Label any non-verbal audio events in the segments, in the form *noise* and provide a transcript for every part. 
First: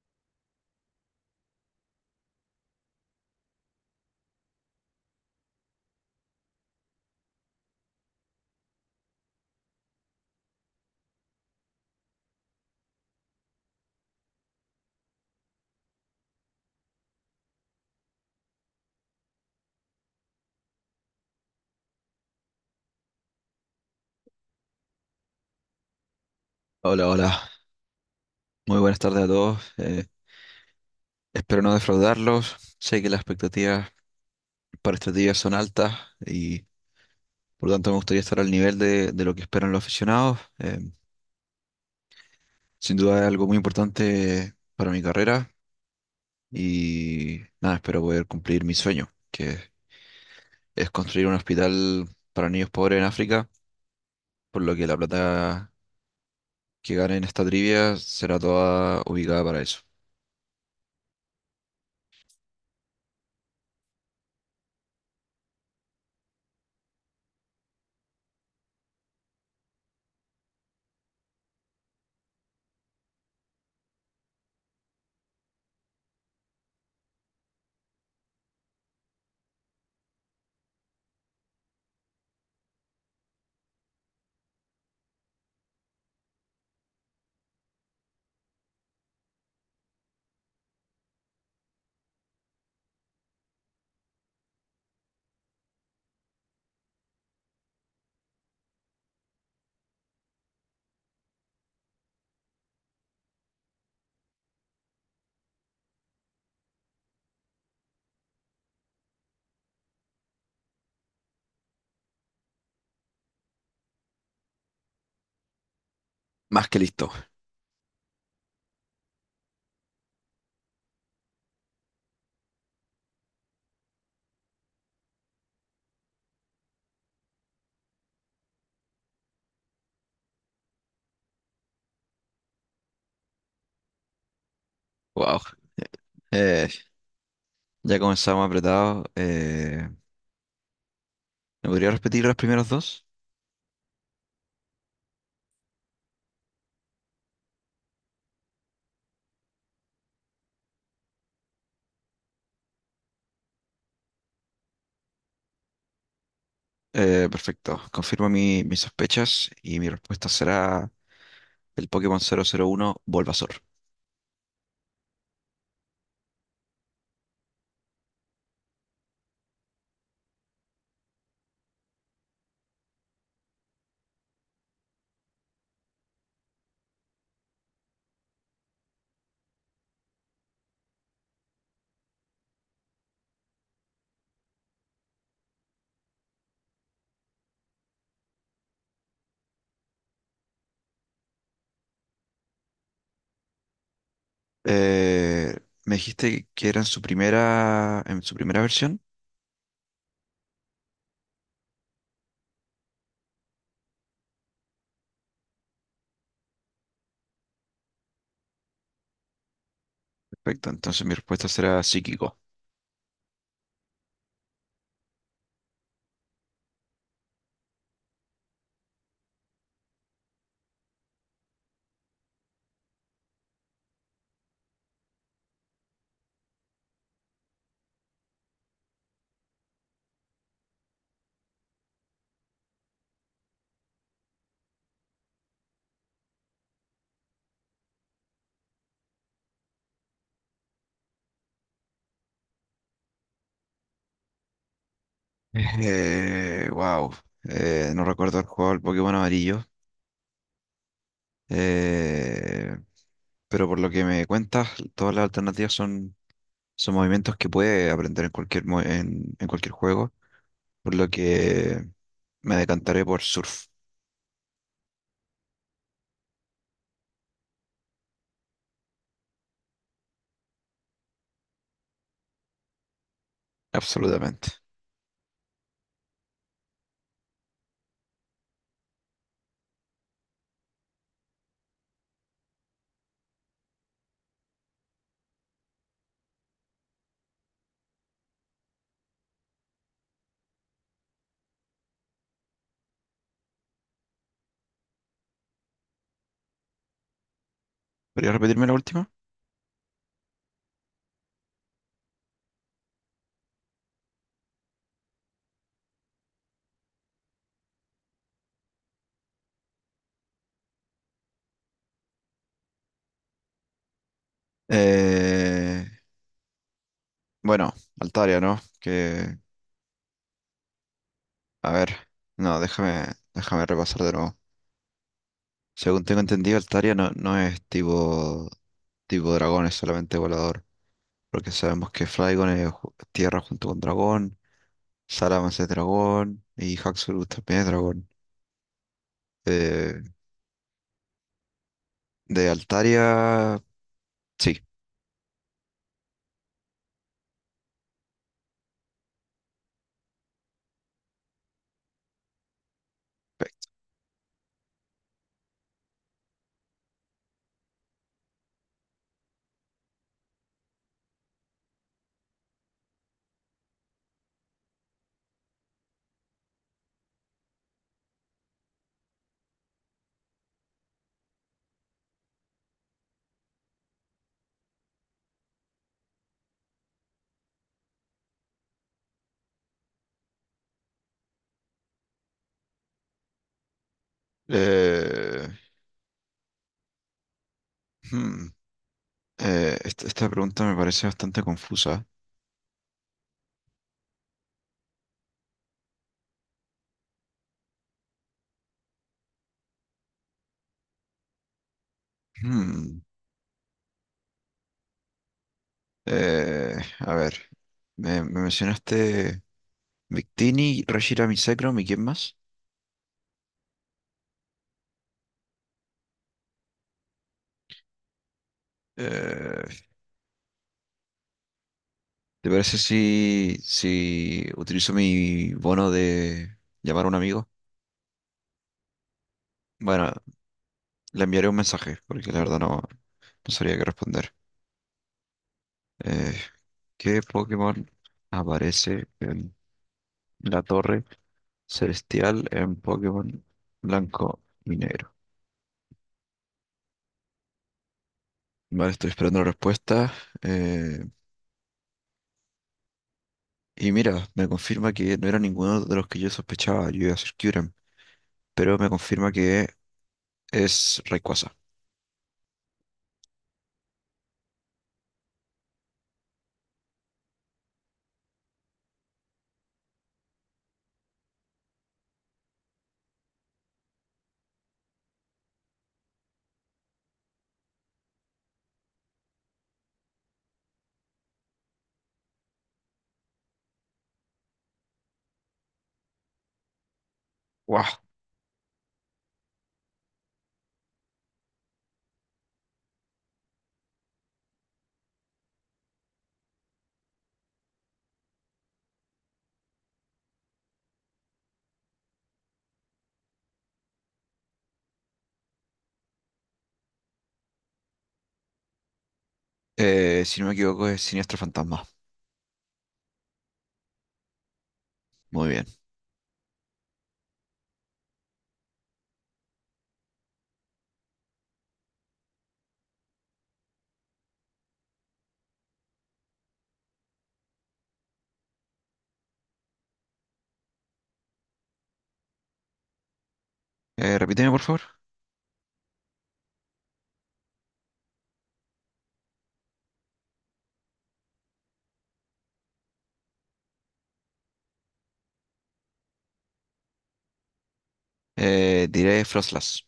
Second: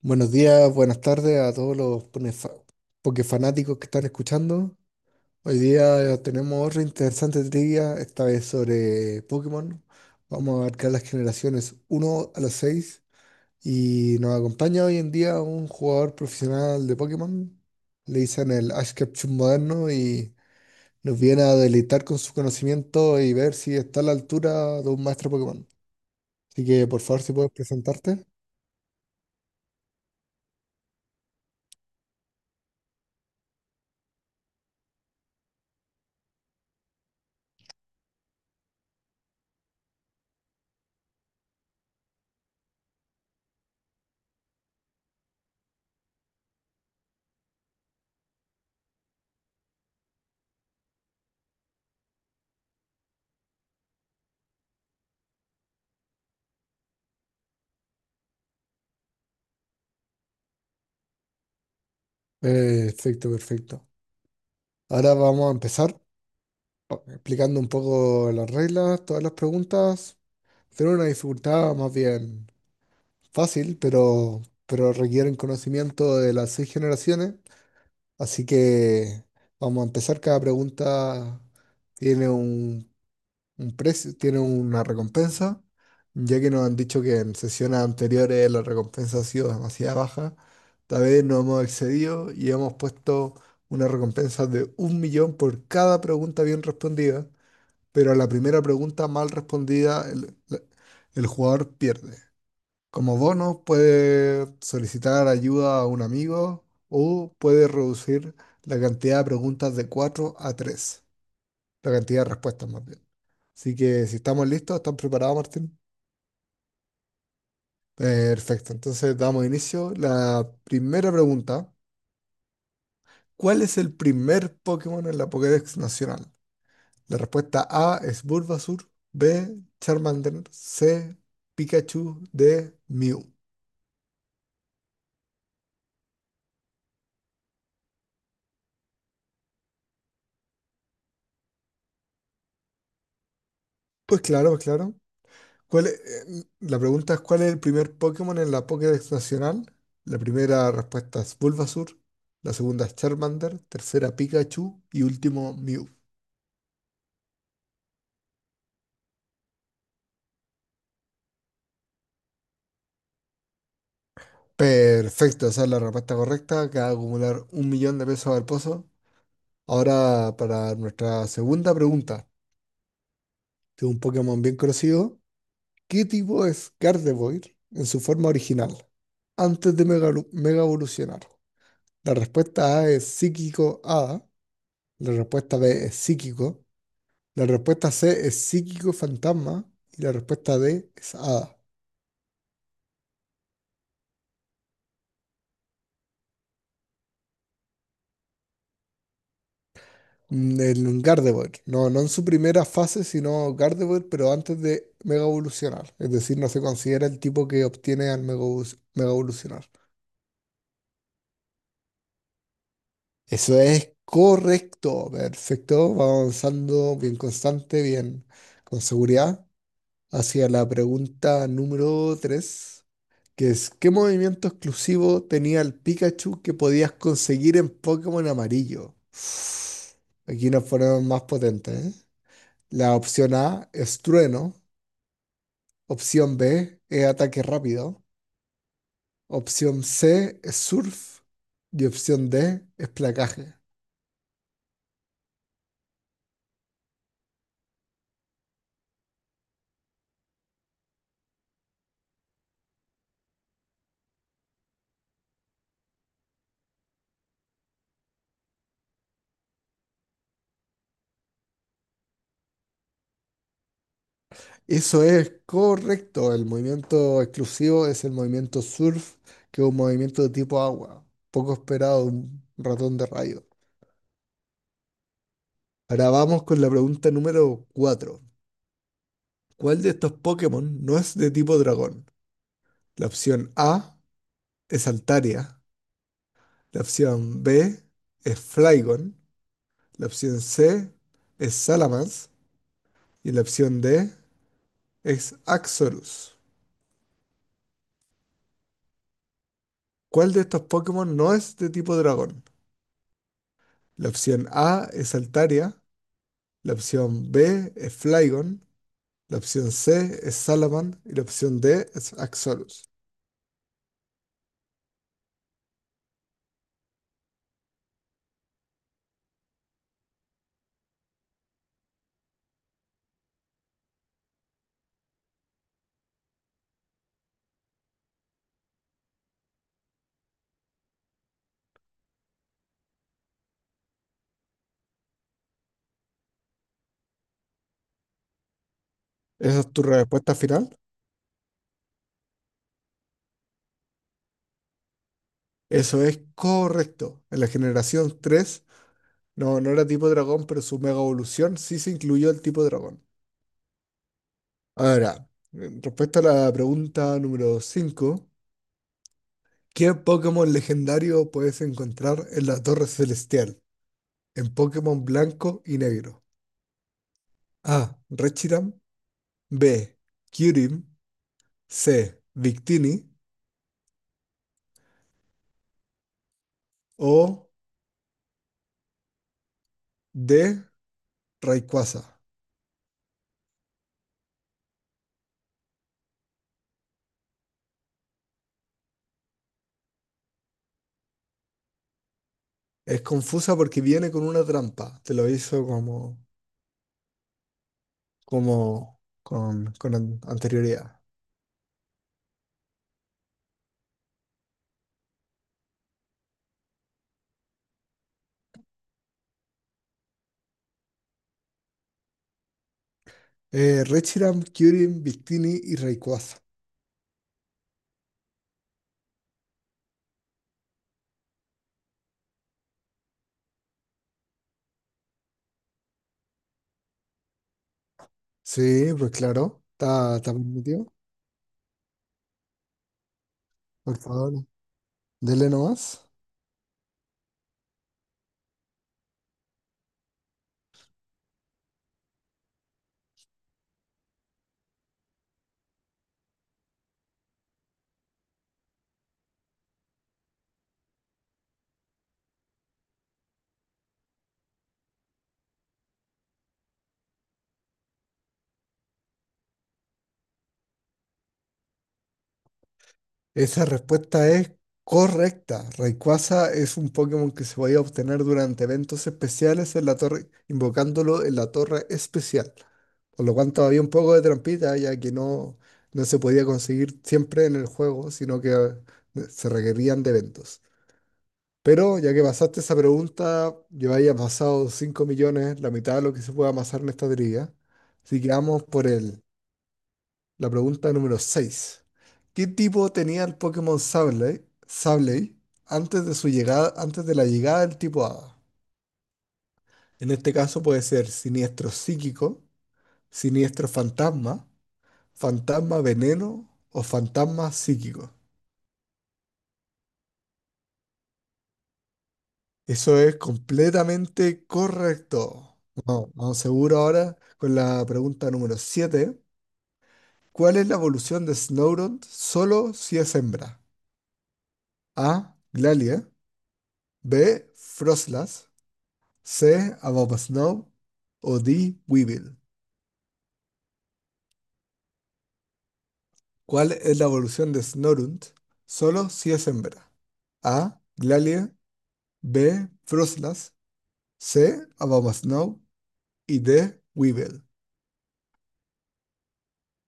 Buenos días, buenas tardes a todos los pokefanáticos que están escuchando. Hoy día tenemos otra interesante trivia, esta vez sobre Pokémon. Vamos a abarcar las generaciones uno a las 6 y nos acompaña hoy en día un jugador profesional de Pokémon. Le dicen el Ash Ketchum moderno y nos viene a deleitar con su conocimiento y ver si está a la altura de un maestro Pokémon. Así que por Hola, favor, si hola. puedes presentarte. Muy buenas tardes a todos. Espero no defraudarlos. Sé que las expectativas para este día son altas y por lo tanto me gustaría estar al nivel de lo que esperan los aficionados. Sin duda es algo muy importante para mi carrera y nada, espero poder cumplir mi sueño, que es construir un hospital para niños pobres en África, por lo que la plata que gane en esta trivia será toda ubicada para eso. Perfecto, perfecto. Ahora vamos a empezar. Explicando un poco las reglas, todas las preguntas. Tienen una dificultad más bien fácil, pero requieren conocimiento de las seis generaciones. Así que vamos a empezar. Cada pregunta tiene un precio, tiene una recompensa. Ya que nos han dicho que en sesiones anteriores la recompensa ha sido demasiado baja, tal vez nos hemos excedido y hemos puesto una recompensa de 1 millón por cada pregunta bien respondida, pero a la primera pregunta mal respondida, el jugador pierde. Como bono, puede solicitar ayuda a un amigo o puede reducir la cantidad de preguntas de 4 a 3, la cantidad de respuestas más bien. Así que si estamos listos, ¿están preparados, Martín? Más que listo. Perfecto, entonces damos inicio. La primera pregunta, ¿cuál es el primer Pokémon en la Pokédex nacional? La respuesta A es Bulbasaur, B, Charmander, C, Pikachu, D, Mew. Wow. Eh, ya comenzamos apretados. ¿Me podría repetir las primeras dos? Pues claro, pues claro. ¿Cuál es- la pregunta es ¿cuál es el primer Pokémon en la Pokédex nacional? La primera respuesta es Bulbasaur, la segunda es Charmander, tercera Pikachu y último Mew. Perfecto. Confirmo mis sospechas y mi respuesta será el Pokémon 001 Bulbasaur. Perfecto, esa es la respuesta correcta. Acaba de acumular 1 millón de pesos al pozo. Ahora, para nuestra segunda pregunta, de un Pokémon bien conocido. ¿Qué tipo es Gardevoir en su forma original, antes de mega evolucionar? La respuesta A es psíquico A, la respuesta B es psíquico, la respuesta C es psíquico fantasma y la respuesta D es A. Eh, me dijiste que era en su primera versión. En Gardevoir, no, no en su primera fase, sino Gardevoir, pero antes de mega evolucionar. Es decir, no se considera el tipo que obtiene al mega evolucionar. Perfecto, entonces mi respuesta será psíquico. Eso es correcto, perfecto. Vamos avanzando bien constante, bien con seguridad, hacia la pregunta número 3, que es, ¿qué movimiento exclusivo tenía el Pikachu que podías conseguir en Pokémon Amarillo? *sighs* Aquí nos ponemos más potentes, ¿eh? La opción A es trueno, opción B es ataque rápido, opción C es surf y opción D es placaje. *laughs* Wow. No recuerdo el juego del Pokémon amarillo. Eh, pero por lo que me cuentas, todas las alternativas son movimientos que puede aprender en cualquier, en cualquier juego, por lo que me decantaré por surf, Eso es correcto. El movimiento exclusivo es el movimiento surf, que es un movimiento de tipo agua. Poco esperado, un ratón de rayo. absolutamente. Ahora vamos con la pregunta número 4. ¿Cuál de estos Pokémon no es de tipo dragón? La opción A es Altaria. La opción B es Flygon. La opción C es Salamence. Y la opción D es Axorus. ¿Podría repetirme la última? ¿Cuál de estos Pokémon no es de tipo dragón? La opción A es Altaria. La opción B es Flygon. La opción C es Salaman. Y la opción D es Axolotl. Eh, bueno, Altaria, ¿no? Que, a ver, no, déjame repasar de nuevo. Según tengo entendido, Altaria no es tipo dragón, es solamente volador. Porque sabemos que Flygon es tierra junto con dragón, Salamence es dragón y Haxorus también es dragón. ¿Esa es tu Eh, respuesta final? de Altaria, sí. Eso es correcto. En la generación 3 no, no era tipo dragón, pero su mega evolución sí se incluyó el tipo dragón. Ahora, respecto a la pregunta número 5, ¿qué Pokémon legendario puedes encontrar en la Torre Celestial? En Pokémon blanco y negro. A. Rechiram. B. Kyurem. C. Victini. O de Rayquaza. Eh, hmm, Esta, esta pregunta me parece bastante confusa. Es confusa porque viene con una trampa. Te lo hizo como, como con anterioridad. Hmm, a ver, me mencionaste Victini, Rashira Misecrom y quién más. Reshiram, Kyurem, Victini y Rayquaza. Eh, ¿Te parece si utilizo mi bono de llamar a un amigo? Sí, pues claro. Bueno, Está permitido. le enviaré un mensaje porque la verdad no sabría qué Por responder. favor, dele nomás. Eh, ¿Qué Pokémon aparece en la torre celestial en Pokémon blanco y negro? Vale, estoy esperando la respuesta. eh, y mira, me confirma que no era ninguno de los que yo sospechaba. Yo iba a decir Kyurem, pero me confirma que es Rayquaza. Esa respuesta es correcta. Rayquaza es un Pokémon que se podía obtener durante eventos especiales en la torre, invocándolo en la torre especial. Por lo cual todavía un poco de trampita, ya que no, no se podía conseguir siempre en el juego, sino que se requerían de eventos. Pero ya que pasaste esa pregunta, yo había pasado 5 millones, la mitad de lo que se puede amasar en esta trivia. ¡Wow! Así que vamos por el la pregunta número 6. ¿Qué tipo tenía el Pokémon Sableye antes de su llegada, antes de la llegada del tipo Hada? En este caso puede ser siniestro psíquico, siniestro fantasma, fantasma veneno o fantasma psíquico. Si no me equivoco, es siniestro fantasma. Eso es completamente Muy correcto. bien. Vamos, vamos seguro ahora con la pregunta número 7. ¿Cuál es la evolución de Snorunt solo si es hembra? A. Glalie. B. Froslas. C. About Snow o D. Weevil. Repíteme, por favor. ¿Cuál es la evolución de Snorunt? Solo si es hembra. A. Glalie. B. Froslas. C. About Snow y D. Weevil. Diré Frostlass.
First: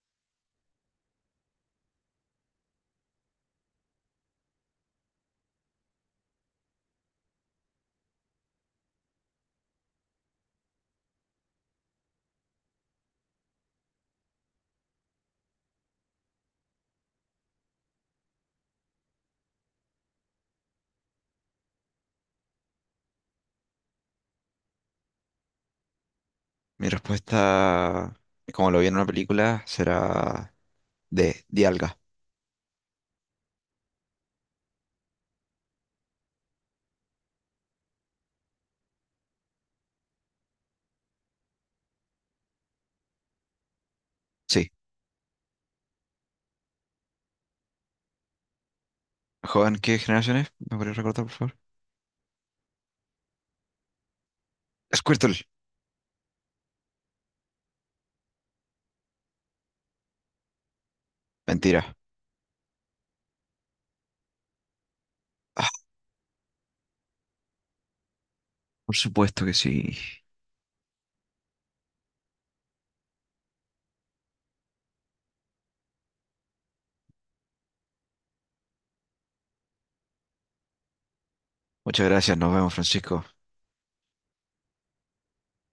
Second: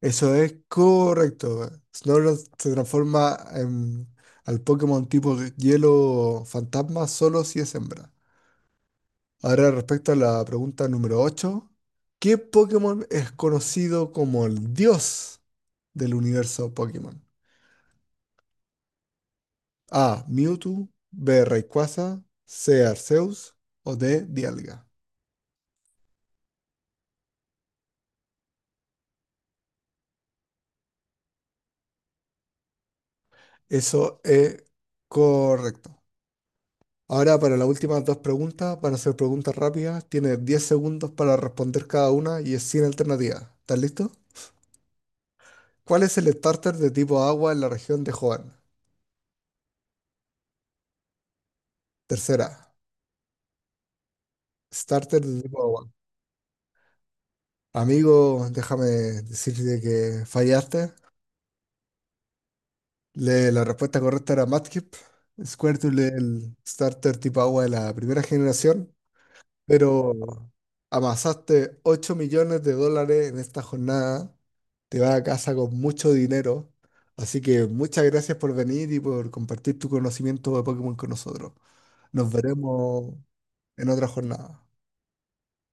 Eso es correcto. Snorlax se transforma al Pokémon tipo hielo fantasma solo si es hembra. Ahora, respecto a la pregunta número 8, ¿qué Pokémon es conocido como el dios del universo Pokémon? A. Mewtwo. B. Rayquaza. C. Arceus. O D. Dialga. Mi respuesta, como lo vi en una película, será de Dialga. Eso es correcto. Ahora para las últimas dos preguntas, van a ser preguntas rápidas. Tienes 10 segundos para responder cada una y es sin alternativa. ¿Estás listo? Sí. ¿Cuál es el starter de tipo agua en la región de Hoenn? ¿Joven, qué generación es? ¿Me podría recordar, por favor? Tercera, starter Squirtle. de tipo agua. Amigo, déjame decirte que fallaste. Mentira. La respuesta correcta era Mudkip. Ah, Squirtle, el starter tipo agua de la primera generación. por supuesto que sí. Pero amasaste 8 millones de dólares en esta jornada. Te vas a casa con mucho dinero. Así que muchas gracias por venir y por compartir tu conocimiento de Pokémon con nosotros. Muchas Nos gracias, nos vemos, veremos Francisco. en otra jornada.